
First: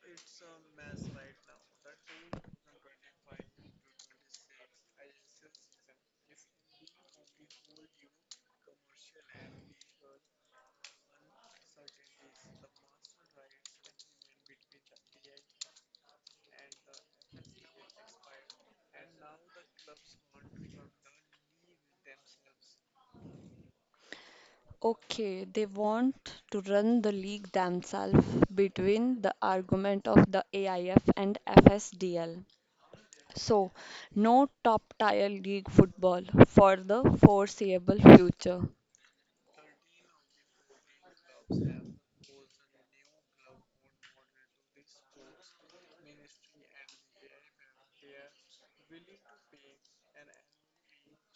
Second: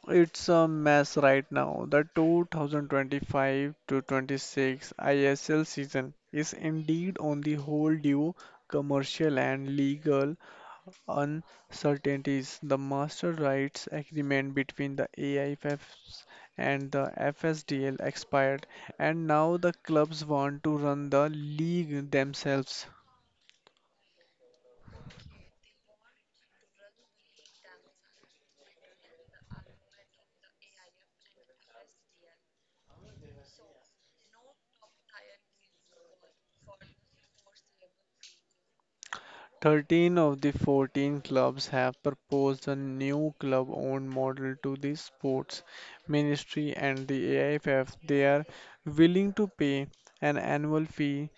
B: It's a mess right now. The 2025 to 26 ISL season is indeed on the whole due commercial and legal uncertainties. The master rights agreement between the AIFFs and the FSDL expired, and now the clubs want to run the league themselves.
A: Okay, they want to run the league themselves between the argument of the AIF and FSDL. So, no top tier league football for the foreseeable future.
B: 13 of the 14 clubs have proposed a new club owned model to the sports ministry and the AIFF. They are willing to pay an annual fee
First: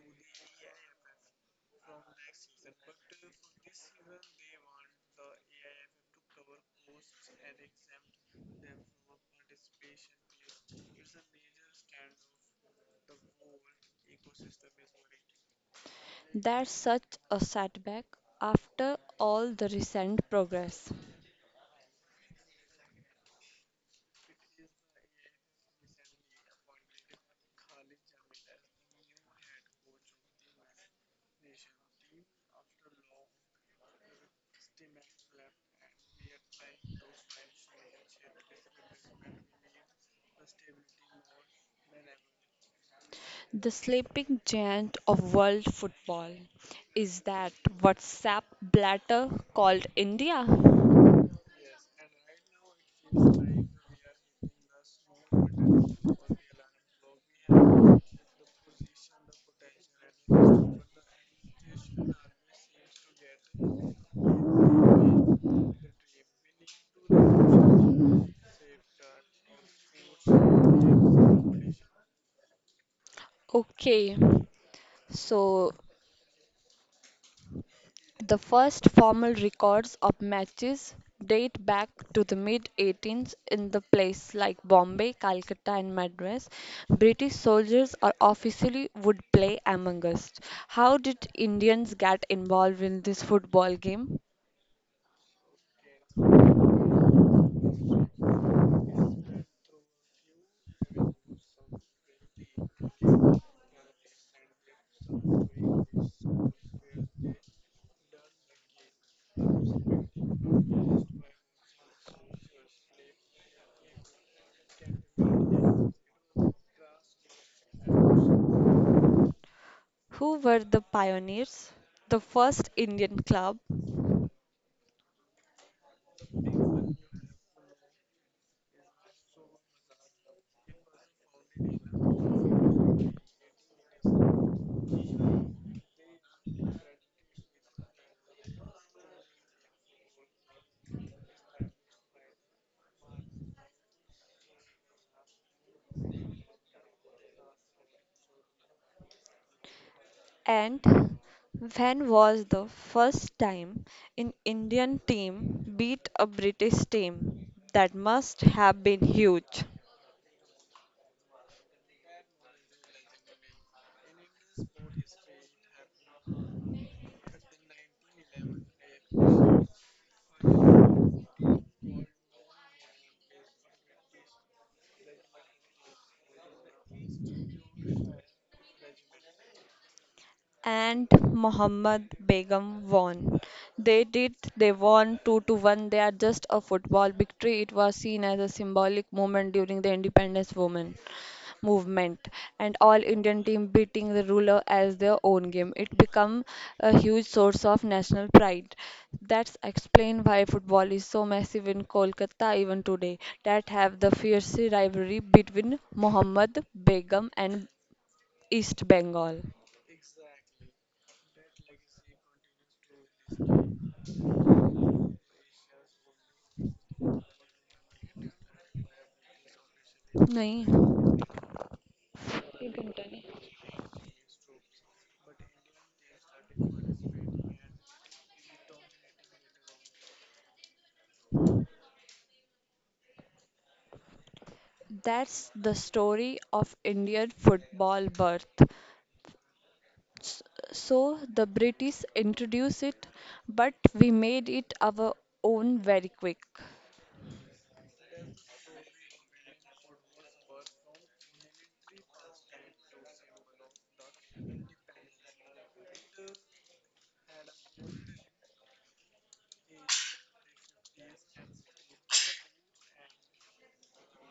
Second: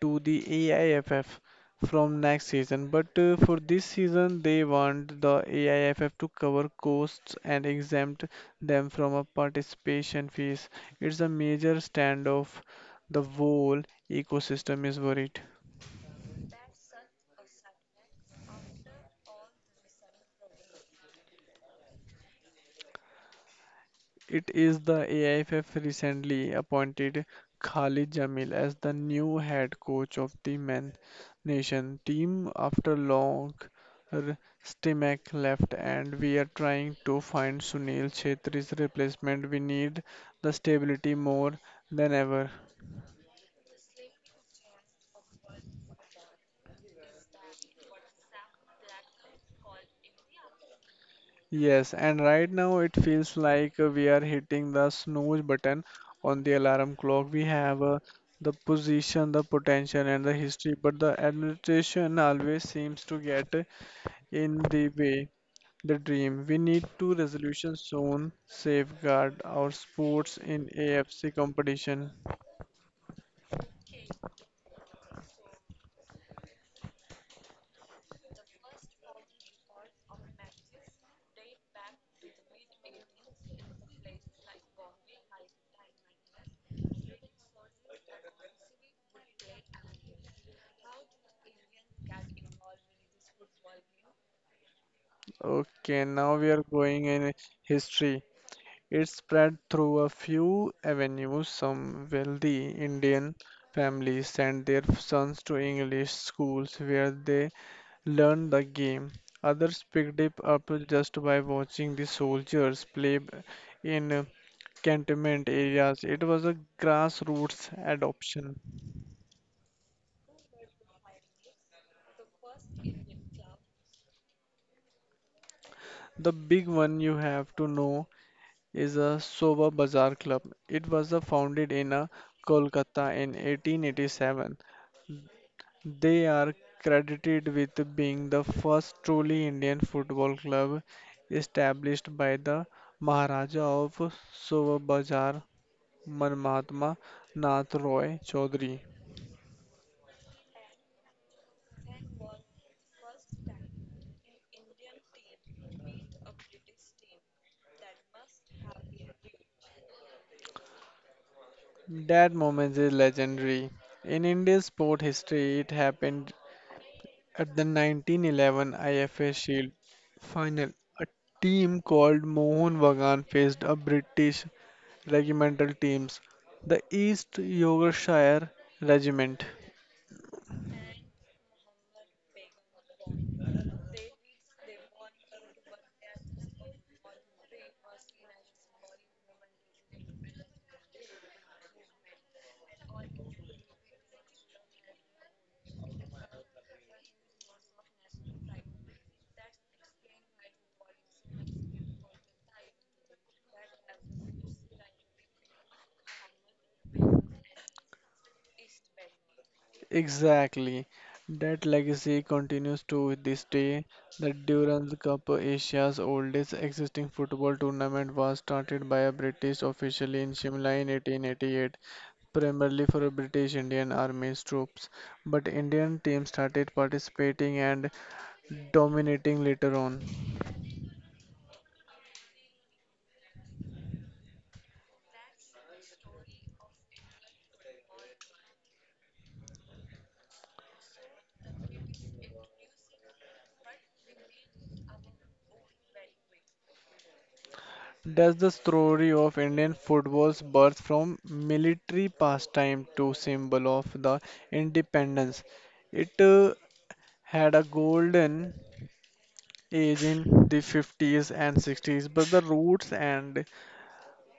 B: to the AIFF from next season, but for this season, they want the AIFF to cover costs and exempt them from a participation fees. It's a major standoff. The whole ecosystem is worried.
A: That's such a setback after all the recent progress.
B: It is the AIFF recently appointed Khalid Jamil as the new head coach of the men nation team after r- Stimac left and we are trying to find Sunil Chhetri's replacement. We need the stability more than ever.
A: The sleeping giant of world football. Is that WhatsApp blatter called India?
B: Yes, and right now it feels like we are hitting the snooze button on the alarm clock. We have the position, the potential, and the history, but the administration always seems to get in the way. The dream. We need to resolution soon, safeguard our sports in AFC competition.
A: Okay, so the first formal records of matches date back to the mid 18th in the place like Bombay, Calcutta, and Madras. British soldiers are officially would play among us. How did Indians get involved in this football game?
B: Okay, now we are going in history. It spread through a few avenues. Some wealthy Indian families sent their sons to English schools where they learned the game. Others picked it up just by watching the soldiers in cantonment areas. It was a grassroots adoption.
A: Who were the pioneers? The first Indian club.
B: The big one you have to know is a Soba Bazaar Club. It was founded in Kolkata in 1887. They are credited with being the first truly Indian football club established by the Maharaja of Surabhajar, Man Mahatma Nath Roy Chaudhary.
A: And when was the first time an Indian team beat a British team? That must have been huge.
B: That moment is legendary. In India's sport history, it happened at the 1911 IFA Shield final. Team called Mohun Bagan faced a British regimental teams, the East Yorkshire Regiment.
A: And Mohammed Begum won. They did, they won 2-1. They are just a football victory. It was seen as a symbolic moment during the independence movement and all Indian team beating the ruler as their own game. It become a huge source of national pride. That's explain why football is so massive in Kolkata even today. That have the fierce rivalry between Mohammed Begum and East Bengal.
B: Exactly. That legacy continues to this day. The Durand Cup, Asia's oldest existing football tournament, was started by a British official in Shimla in
A: नहीं.
B: 1888, primarily for British Indian Army troops. But Indian teams started participating and dominating later on.
A: That's the story of Indian football birth. S- So the British introduced it, but we made it our own very quick.
B: That's the story of Indian football's birth from military pastime to symbol of the independence. It had a golden age in the 50s and 60s, but the roots and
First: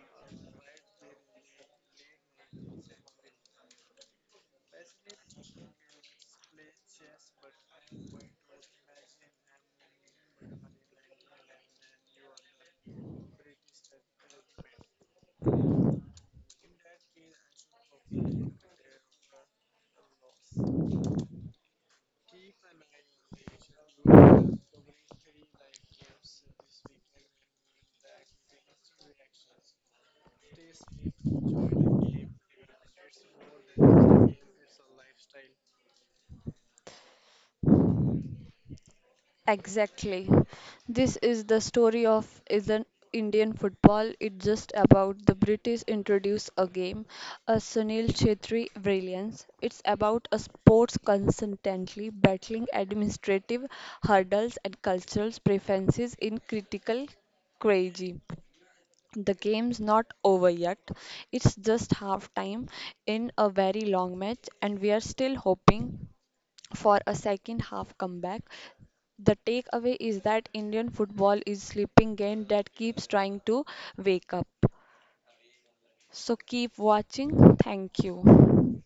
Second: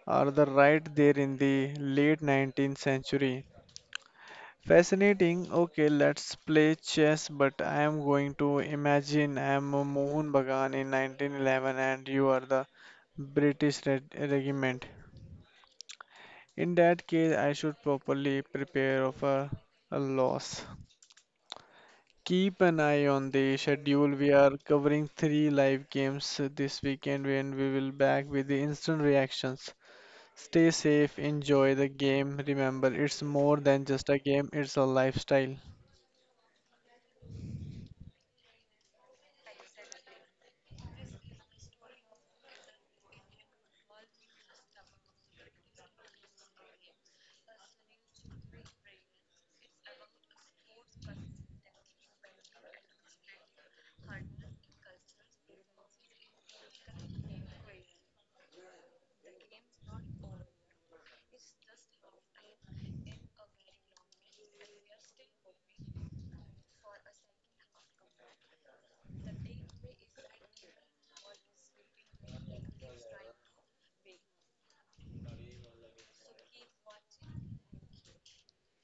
B: are the right there in the late 19th century. Fascinating. Okay, let's play chess, but I am going to imagine I am a Mohun Bagan in 1911 and you are the British regiment. In that case, I should properly prepare for a loss. Keep an eye on the schedule. We are covering three live games this weekend and we will back with the instant reactions. Stay safe, enjoy the game. Remember, it's more than just a game, it's a lifestyle.
A: Exactly. This is the story of isn't Indian football. It's just about the British introduce a game, a Sunil Chhetri brilliance. It's about a sports consistently battling administrative hurdles and cultural preferences in critical crazy. The game's not over yet. It's just half time in a very long match, and we are still hoping for a second half comeback. The takeaway is that Indian football is sleeping game that keeps trying to wake up. So keep watching. Thank you.